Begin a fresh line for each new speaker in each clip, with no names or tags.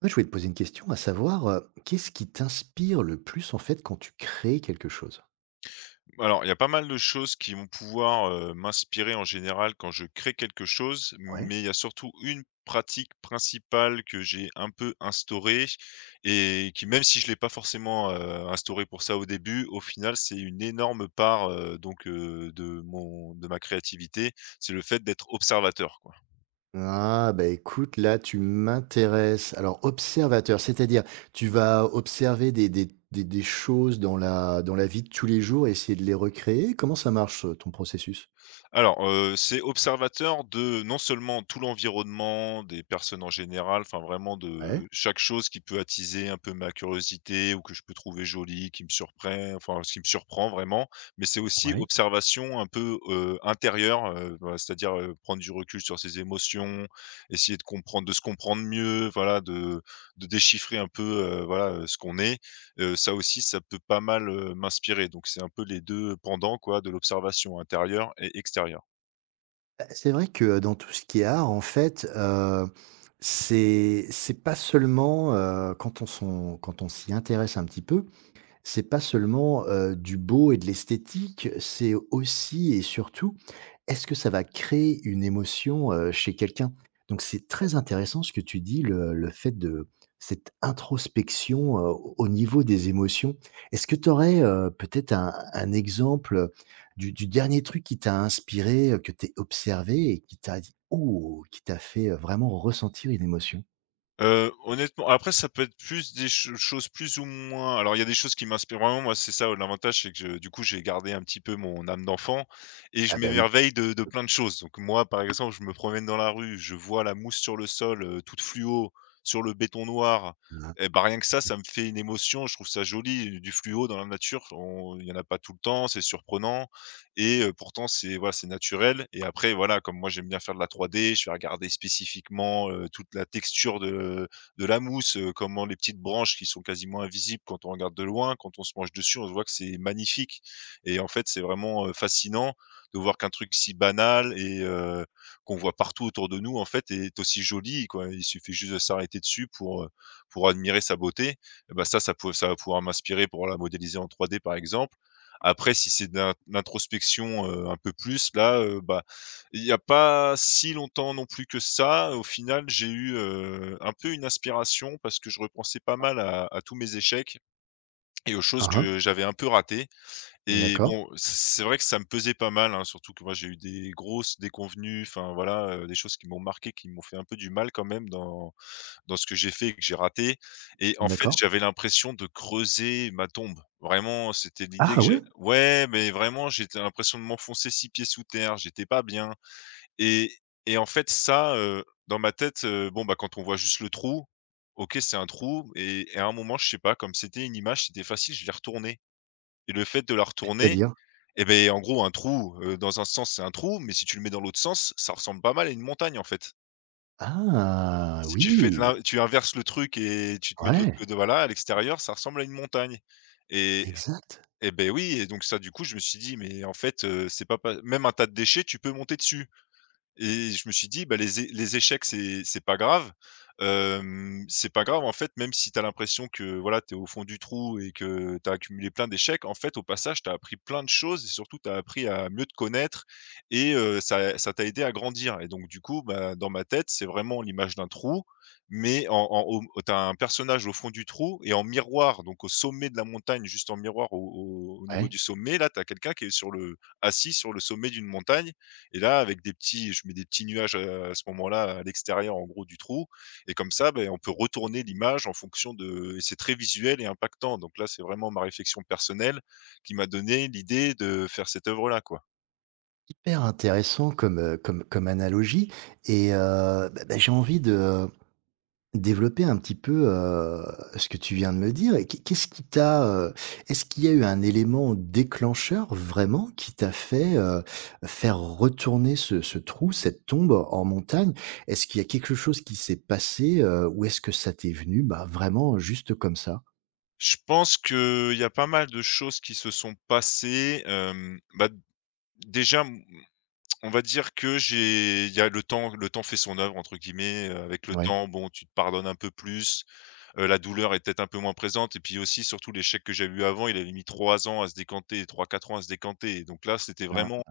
Ouais, je voulais te poser une question, à savoir, qu'est-ce qui t'inspire le plus, en fait, quand tu crées quelque chose?
Alors, il y a pas mal de choses qui vont pouvoir, m'inspirer en général quand je crée quelque chose,
Ouais.
mais il y a surtout une pratique principale que j'ai un peu instaurée et qui, même si je l'ai pas forcément, instaurée pour ça au début, au final, c'est une énorme part, de mon de ma créativité, c'est le fait d'être observateur, quoi.
Ah, bah, écoute, là, tu m'intéresses. Alors, observateur, c'est-à-dire, tu vas observer des choses dans la vie de tous les jours et essayer de les recréer? Comment ça marche, ton processus?
Alors, c'est observateur de non seulement tout l'environnement, des personnes en général, enfin vraiment
Ouais,
de chaque chose qui peut attiser un peu ma curiosité ou que je peux trouver jolie, qui me surprend, enfin ce qui me surprend vraiment, mais c'est aussi
ouais.
observation un peu, intérieure, voilà, c'est-à-dire, prendre du recul sur ses émotions, essayer de se comprendre mieux, voilà, de déchiffrer un peu, ce qu'on est. Ça aussi, ça peut pas mal, m'inspirer, donc c'est un peu les deux pendants, quoi, de l'observation intérieure et extérieure.
Bah, c'est vrai que, dans tout ce qui est art, en fait, c'est pas seulement, quand on s'y intéresse un petit peu. C'est pas seulement, du beau et de l'esthétique, c'est aussi et surtout, est-ce que ça va créer une émotion, chez quelqu'un? Donc c'est très intéressant ce que tu dis, le fait de cette introspection, au niveau des émotions. Est-ce que tu aurais peut-être un exemple du dernier truc qui t'a inspiré, que tu observé et qui t'a dit: «Ouh!», qui t'a fait, vraiment ressentir une émotion?
Honnêtement, après, ça peut être plus des ch choses plus ou moins... Alors il y a des choses qui m'inspirent vraiment. Moi, c'est ça l'avantage, c'est que, je du coup, j'ai gardé un petit peu mon âme d'enfant et
Ah
je
bah oui.
m'émerveille de plein de choses. Donc moi, par exemple, je me promène dans la rue, je vois la mousse sur le sol, toute fluo, sur le béton noir, et bah, rien que ça,
Oui.
ça me fait une émotion, je trouve ça joli. Du fluo dans la nature, on il y en a pas tout le temps, c'est surprenant. Et pourtant c'est, voilà, c'est naturel. Et après, voilà, comme moi j'aime bien faire de la 3D, je vais regarder spécifiquement, toute la texture de la mousse, comment les petites branches qui sont quasiment invisibles quand on regarde de loin, quand on se penche dessus, on voit que c'est magnifique. Et en fait, c'est vraiment, fascinant de voir qu'un truc si banal et qu'on voit partout autour de nous, en fait, est aussi joli, quoi. Il suffit juste de s'arrêter dessus pour admirer sa beauté, et bah, ça peut ça va pouvoir m'inspirer pour la modéliser en 3D, par exemple. Après, si c'est de l'introspection, un peu plus là, bah, il n'y a pas si longtemps non plus que ça, au final, j'ai eu, un peu une inspiration parce que je repensais pas mal à tous mes échecs et aux
Hein,
choses que
hein.
j'avais un peu ratées. Et
D'accord,
bon, c'est vrai que ça me pesait pas mal, hein, surtout que moi, j'ai eu des grosses déconvenues, enfin voilà, des choses qui m'ont marqué, qui m'ont fait un peu du mal quand même dans ce que j'ai fait et que j'ai raté. Et en fait,
d'accord.
j'avais l'impression de creuser ma tombe. Vraiment, c'était l'idée
Ah
que j'ai.
ouais?
Ouais, mais vraiment, j'étais l'impression de m'enfoncer 6 pieds sous terre, j'étais pas bien. Et en fait, ça, dans ma tête, bon, bah, quand on voit juste le trou, OK, c'est un trou, et à un moment, je sais pas, comme c'était une image, c'était facile, je l'ai retournée. Et le fait de la retourner,
C'est-à-dire?
et ben, en gros, un trou, dans un sens, c'est un trou, mais si tu le mets dans l'autre sens, ça ressemble pas mal à une montagne, en fait.
Ah
Si tu fais de
oui!
l'in tu inverses le truc et tu te mets de l'autre
Ouais,
côté, voilà, à l'extérieur, ça ressemble à une montagne. Et
exact.
ben oui, et donc ça, du coup, je me suis dit: «Mais en fait, c'est pas même un tas de déchets, tu peux monter dessus». Et je me suis dit: «Bah, les échecs, c'est pas grave». Hem, c'est pas grave, en fait, même si tu as l'impression que, voilà, tu es au fond du trou et que tu as accumulé plein d'échecs, en fait, au passage, tu as appris plein de choses, et surtout tu as appris à mieux te connaître. Et ça, t'a aidé à grandir. Et donc du coup, bah, dans ma tête, c'est vraiment l'image d'un trou, mais en en au t'as un personnage au fond du trou, et en miroir, donc au sommet de la montagne, juste en miroir au niveau
Ouais.
du sommet, là, tu as quelqu'un qui est sur le assis sur le sommet d'une montagne. Et là, avec des petits, je mets des petits nuages, à ce moment-là, à l'extérieur, en gros, du trou. Et comme ça, ben, on peut retourner l'image en fonction de... Et c'est très visuel et impactant, donc là, c'est vraiment ma réflexion personnelle qui m'a donné l'idée de faire cette œuvre-là, quoi.
Hyper intéressant comme, comme analogie, et bah, j'ai envie de développer un petit peu, ce que tu viens de me dire. Et qu'est-ce qui t'a, est-ce qu'il y a eu un élément déclencheur vraiment qui t'a fait, faire retourner ce trou, cette tombe en montagne? Est-ce qu'il y a quelque chose qui s'est passé, ou est-ce que ça t'est venu, bah, vraiment juste comme ça?
Je pense qu'il y a pas mal de choses qui se sont passées, hem, bah, déjà, on va dire que j'ai il y a le temps, le temps fait son œuvre, entre guillemets. Avec le
Ouais.
temps, bon, tu te pardonnes un peu plus. La douleur est peut-être un peu moins présente, et puis aussi, surtout l'échec que j'avais eu avant, il avait mis trois ans à se décanter, trois quatre ans à se décanter, et donc là, c'était vraiment...
Ah.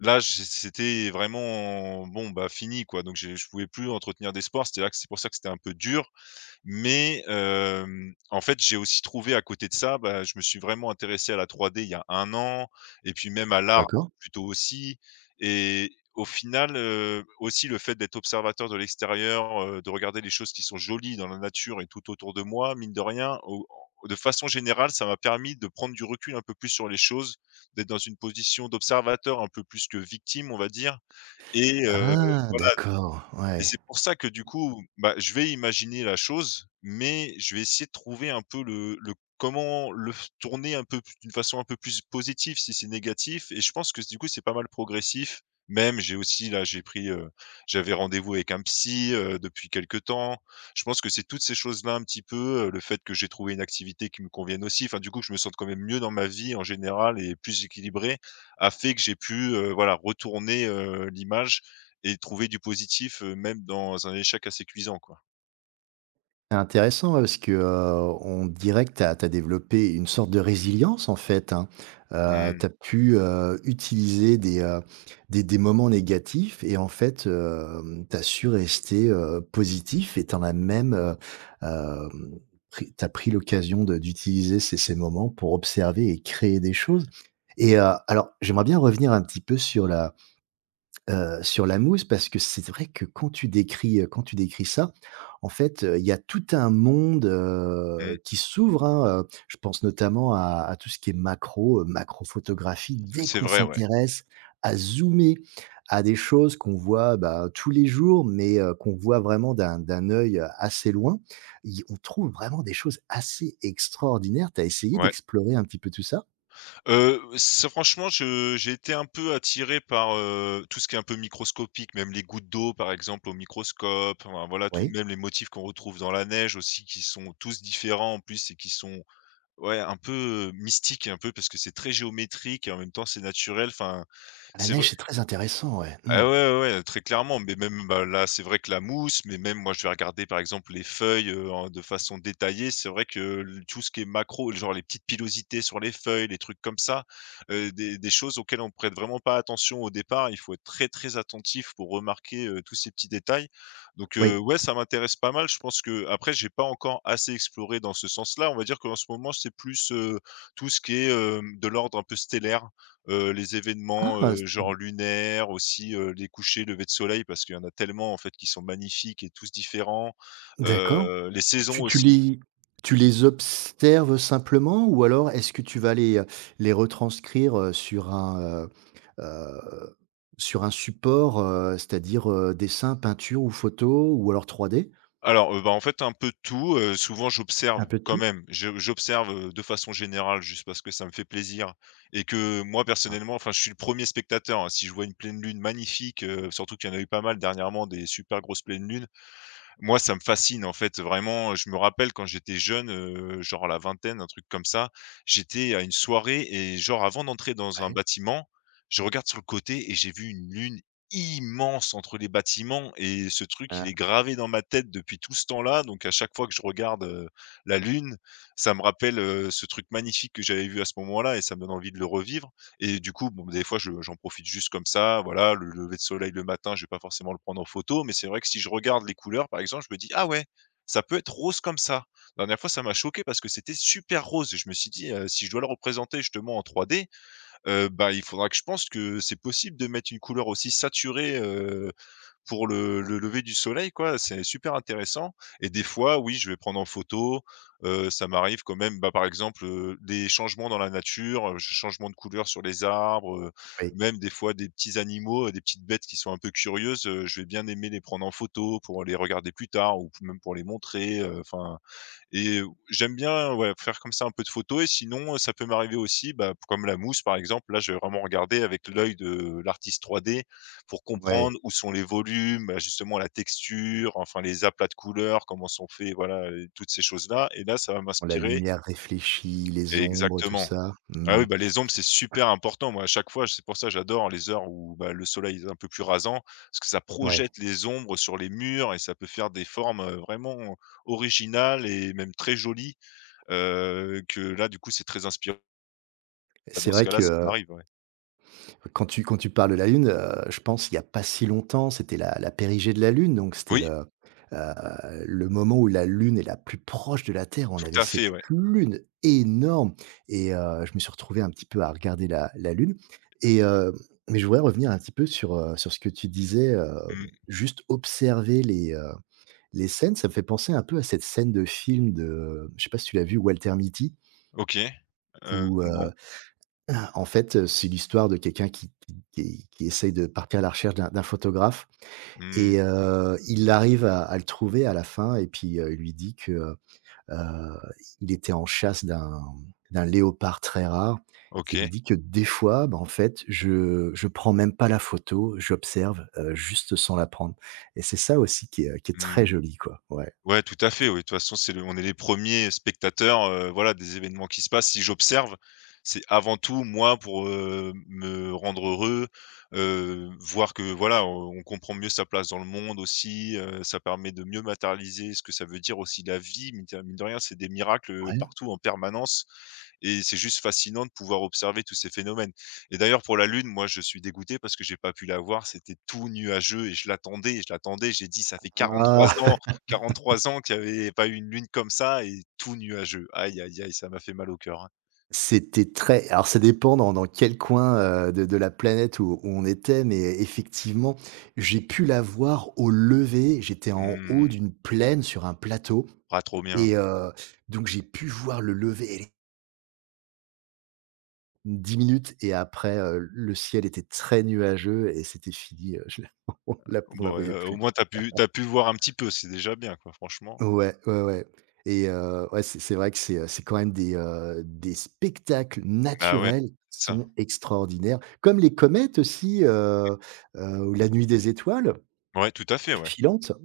là, j c'était vraiment, bon, bah, fini, quoi. Donc j'ai je pouvais plus entretenir d'espoir. C'était là, que c'est pour ça que c'était un peu dur, mais, hem, en fait, j'ai aussi trouvé à côté de ça, bah, je me suis vraiment intéressé à la 3D il y a un an, et puis même à l'art,
D'accord.
plutôt, aussi. Et au final, aussi le fait d'être observateur de l'extérieur, de regarder les choses qui sont jolies dans la nature et tout autour de moi, mine de rien, au de façon générale, ça m'a permis de prendre du recul un peu plus sur les choses, d'être dans une position d'observateur un peu plus que victime, on va dire, et heu,
Ah
voilà.
d'accord,
Et
ouais.
c'est pour ça que, du coup, bah, je vais imaginer la chose, mais je vais essayer de trouver un peu le comment le f tourner un peu p d'une façon un peu plus positive si c'est négatif, et je pense que du coup c'est pas mal progressif. Même, j'ai aussi là, j'avais rendez-vous avec un psy, depuis quelque temps. Je pense que c'est toutes ces choses-là un petit peu, le fait que j'ai trouvé une activité qui me convienne aussi, enfin du coup que je me sente quand même mieux dans ma vie en général et plus équilibré, a fait que j'ai pu, voilà, retourner, l'image et trouver du positif, même dans un échec assez cuisant, quoi.
C'est intéressant, ouais, parce que, on dirait que tu as développé une sorte de résilience en fait, hein. Tu as
Mmh,
pu, utiliser des, des moments négatifs et en fait, hem, tu as su rester, positif et tu en as même, hem, pris tu pris l'occasion de d'utiliser ces moments pour observer et créer des choses. Et alors j'aimerais bien revenir un petit peu sur la mousse parce que c'est vrai que quand tu décris ça, en fait, il y a tout un monde,
mmh,
qui s'ouvre, hein, je pense notamment à tout ce qui est macro, macrophotographie. Dès
c'est
qu'on
vrai, ouais.
s'intéresse à zoomer à des choses qu'on voit, bah, tous les jours, mais qu'on voit vraiment d'un œil, assez loin, y on trouve vraiment des choses assez extraordinaires. Tu as essayé
Ouais.
d'explorer un petit peu tout ça?
C'est franchement, je j'ai été un peu attiré par, tout ce qui est un peu microscopique, même les gouttes d'eau, par exemple, au microscope, enfin, voilà, tout,
Oui?
même les motifs qu'on retrouve dans la neige aussi, qui sont tous différents, en plus, et qui sont, ouais, un peu, mystiques, un peu, parce que c'est très géométrique et en même temps, c'est naturel, enfin,
La
c'est vrai.
neige, c'est très intéressant, ouais. Mmh.
Ah ouais, ouais, ouais, très clairement. Mais même, bah, là, c'est vrai que la mousse, mais même moi, je vais regarder, par exemple, les feuilles, en de façon détaillée. C'est vrai que le tout ce qui est macro, genre les petites pilosités sur les feuilles, les trucs comme ça, des choses auxquelles on prête vraiment pas attention au départ. Il faut être très, très attentif pour remarquer, tous ces petits détails. Donc,
Oui.
ouais, ça m'intéresse pas mal. Je pense que après, j'ai pas encore assez exploré dans ce sens-là. On va dire qu'en ce moment, c'est plus, tout ce qui est, hem, de l'ordre un peu stellaire, les événements,
Ah!
genre lunaires aussi, les couchers, levées de soleil, parce qu'il y en a tellement, en fait, qui sont magnifiques et tous différents,
D'accord.
les saisons
Tu tu
aussi.
les tu les observes simplement ou alors est-ce que tu vas les retranscrire, heu, sur un support, c'est-à-dire, dessin, peinture ou photo ou alors trois d?
Alors, bah, en fait, un peu tout, souvent
Un
j'observe
peu de
quand
tout?
même, je j'observe, de façon générale, juste parce que ça me fait plaisir et que moi,
Ah
personnellement, enfin, je suis le premier spectateur, hein. Si je vois une pleine lune magnifique, surtout qu'il y en a eu pas mal dernièrement des super grosses pleines lunes. Moi, ça me fascine, en fait, vraiment. Je me rappelle quand j'étais jeune, genre à la vingtaine, un truc comme ça. J'étais à une soirée et genre avant d'entrer dans un
ouais,
bâtiment, je regarde sur le côté et j'ai vu une lune immense entre les bâtiments, et ce truc, il
ah
est gravé dans ma tête depuis tout ce temps-là. Donc à chaque fois que je regarde, la lune, ça me rappelle, ce truc magnifique que j'avais vu à ce moment-là, et ça me donne envie de le revivre. Et du coup, bon, des fois, je j'en profite juste comme ça, voilà. Le lever de soleil le matin, je vais pas forcément le prendre en photo, mais c'est vrai que si je regarde les couleurs, par exemple, je me dis: «Ah ouais, ça peut être rose comme ça». La dernière fois, ça m'a choqué parce que c'était super rose, et je me suis dit: Si je dois le représenter justement en 3D, bah, il faudra que je pense que c'est possible de mettre une couleur aussi saturée,» pour le lever du soleil, quoi. C'est super intéressant. Et des fois, oui, je vais prendre en photo, ça m'arrive quand même, bah, par exemple, des changements dans la nature, changements de couleur sur les arbres,
oui,
même des fois des petits animaux, des petites bêtes qui sont un peu curieuses, je vais bien aimer les prendre en photo pour les regarder plus tard ou même pour les montrer, enfin. Et j'aime bien, ouais, faire comme ça un peu de photos. Et sinon, ça peut m'arriver aussi, bah, comme la mousse par exemple, là je vais vraiment regarder avec l'œil de l'artiste 3D pour
ouais,
comprendre où sont les volumes, bah, justement la texture, enfin les aplats de couleurs, comment sont faits, voilà, toutes ces choses-là, et là ça va
bon, la
m'inspirer
lumière réfléchie, les ombres, tout
exactement.
ça.
Ah oui,
Mmh.
bah, les ombres c'est super important. Moi à chaque fois, c'est pour ça que j'adore les heures où, bah, le soleil est un peu plus rasant, parce que ça
Ouais,
projette les ombres sur les murs et ça peut faire des formes, vraiment originales et même très jolies. Que là, du coup, c'est très inspirant.
c'est
Dans ce
vrai
cas-là,
que,
ça m'arrive, ouais.
quand tu quand tu parles de la Lune, je pense il y a pas si longtemps, c'était la périgée de la Lune, donc c'était
Oui,
heu, le moment où la Lune est la plus proche de la Terre. On avait
tout à
cette
fait, ouais.
Lune énorme et je me suis retrouvé un petit peu à regarder la Lune. Et mais je voudrais revenir un petit peu sur, sur ce que tu disais,
Mmh.
juste observer les scènes. Ça me fait penser un peu à cette scène de film de, je sais pas si tu l'as vu, Walter Mitty,
OK.
où,
Non.
en fait, c'est l'histoire de quelqu'un qui essaye de partir à la recherche d'un photographe
Mmh.
et il arrive à le trouver à la fin et puis, il lui dit que, il était en chasse d'un d'un léopard très rare et lui
OK.
dit que: «Des fois, bah, en fait, je prends même pas la photo, j'observe, juste sans la prendre». Et c'est ça aussi qui est très
Mmh.
joli, quoi. Ouais.
Ouais, tout à fait, oui. De toute façon, c'est le on est les premiers spectateurs, voilà, des événements qui se passent. Si j'observe, c'est avant tout moi pour, me rendre heureux, voir que, voilà, on comprend mieux sa place dans le monde aussi. Ça permet de mieux matérialiser ce que ça veut dire aussi la vie. Mine de rien, c'est des miracles,
Ouais.
partout en permanence. Et c'est juste fascinant de pouvoir observer tous ces phénomènes. Et d'ailleurs, pour la Lune, moi, je suis dégoûté parce que j'ai pas pu la voir. C'était tout nuageux et je l'attendais et je l'attendais. J'ai dit: «Ça fait 43
Ah!
ans, 43 ans qu'il y avait pas eu une lune comme ça et tout nuageux». Aïe, aïe, aïe, ça m'a fait mal au cœur, hein.
C'était très alors ça dépend dans dans quel coin, de la planète où où on était, mais effectivement, j'ai pu la voir au lever. J'étais en haut
Mmh,
d'une plaine sur un plateau
ah, trop bien.
et donc j'ai pu voir le lever, allez, 10 minutes et après, le ciel était très nuageux et c'était fini, je on la
Bon,
voyait
au
plus.
moins t'as pu voir un petit peu, c'est déjà bien, quoi, franchement.
Ouais, ouais, ouais, et ouais, c'est vrai que c'est quand même des spectacles
Bah, ouais,
naturels qui
c'est ça.
sont extraordinaires, comme les comètes aussi, ou la nuit des étoiles
Ouais, tout à fait, ouais.
filantes.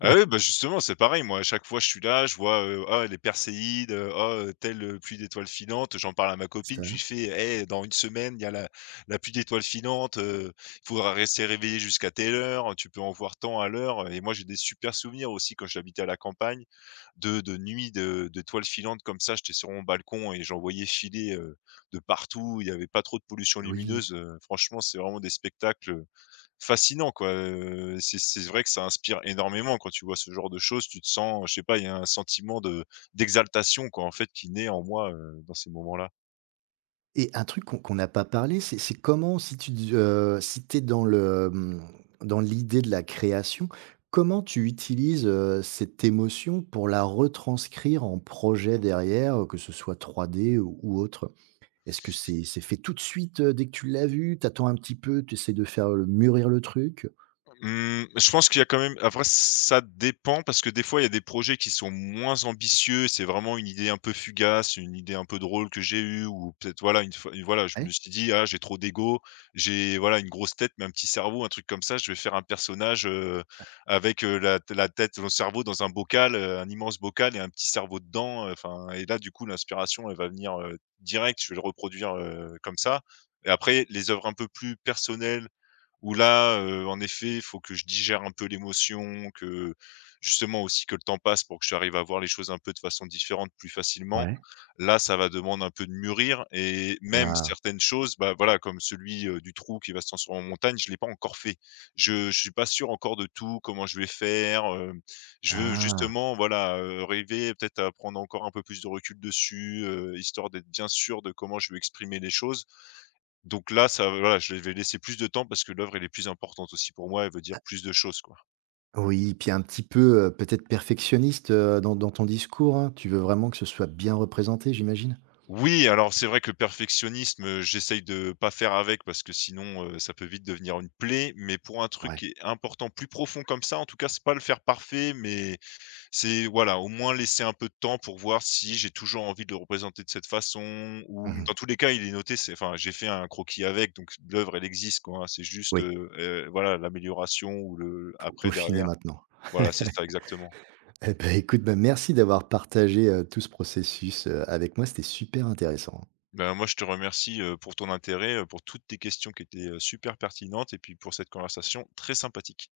Ah oui, bah, justement, c'est pareil. Moi, à chaque fois, je suis là, je vois, ah, les perséides, ah, telle, pluie d'étoiles filantes. J'en parle à ma
Ça
copine, je lui fais: «Eh, dans une semaine, il y a la pluie d'étoiles filantes, il faudra rester réveillé jusqu'à telle heure, tu peux en voir tant à l'heure». Et moi, j'ai des super souvenirs aussi quand j'habitais à la campagne de nuits de d'étoiles filantes comme ça. J'étais sur mon balcon et j'en voyais filer, de partout. Il n'y avait pas trop de pollution
oui,
lumineuse, franchement, c'est vraiment des spectacles Fascinant quoi. C'est vrai que ça inspire énormément quand tu vois ce genre de choses. Tu te sens, je sais pas, il y a un sentiment de d'exaltation quoi en fait qui naît en moi, dans ces moments-là.
et un truc qu'on qu'on n'a pas parlé, c'est comment si tu d si t'es dans le, dans l'idée de la création, comment tu utilises, cette émotion pour la retranscrire en projet derrière, que ce soit trois d ou autre? Est-ce que c'est fait tout de suite, dès que tu l'as vu? T'attends un petit peu, tu essaies de faire, mûrir le truc?
Mmh, je pense qu'il y a quand même, après ça dépend, parce que des fois il y a des projets qui sont moins ambitieux, c'est vraiment une idée un peu fugace, une idée un peu drôle que j'ai eue, ou peut-être voilà une fois voilà je me
Ouais?
suis dit: «Ah j'ai trop d'ego, j'ai voilà une grosse tête mais un petit cerveau», un truc comme ça. Je vais faire un personnage, avec, la tête, le cerveau dans un bocal, un immense bocal et un petit cerveau dedans, enfin. Et là du coup l'inspiration elle va venir, direct, je vais le reproduire, comme ça. Et après les œuvres un peu plus personnelles où là, en effet, il faut que je digère un peu l'émotion, que justement aussi que le temps passe pour que j'arrive à voir les choses un peu de façon différente plus facilement.
Ouais.
Là, ça va demander un peu de mûrir, et même
Ah.
certaines choses, bah, voilà, comme celui, du trou qui va se transformer en montagne, je l'ai pas encore fait. Je suis pas sûr encore de tout, comment je vais faire, je veux
Ah!
justement, voilà, arriver peut-être à prendre encore un peu plus de recul dessus, histoire d'être bien sûr de comment je vais exprimer les choses. Donc là, ça voilà, je vais laisser plus de temps parce que l'œuvre, elle est plus importante aussi pour moi, elle veut dire plus de choses, quoi.
Oui, puis un petit peu, peut-être perfectionniste, dans dans ton discours, hein? Tu veux vraiment que ce soit bien représenté, j'imagine?
Oui, alors c'est vrai que le perfectionnisme, j'essaye de pas faire avec parce que sinon, ça peut vite devenir une plaie, mais pour un truc
Ouais.
qui est important, plus profond comme ça, en tout cas, c'est pas le faire parfait, mais c'est voilà, au moins laisser un peu de temps pour voir si j'ai toujours envie de le représenter de cette façon, ou
Mmh.
dans tous les cas, il est noté, c'est enfin, j'ai fait un croquis avec, donc l'œuvre, elle existe, quoi, hein. C'est juste,
Oui,
voilà, l'amélioration ou le
faut
après
peaufiner
derrière.
maintenant.
Voilà, c'est ça, exactement.
Eh ben écoute, ben merci d'avoir partagé, tout ce processus, avec moi, c'était super intéressant.
Ben, moi, je te remercie, pour ton intérêt, pour toutes tes questions qui étaient, super pertinentes, et puis pour cette conversation très sympathique.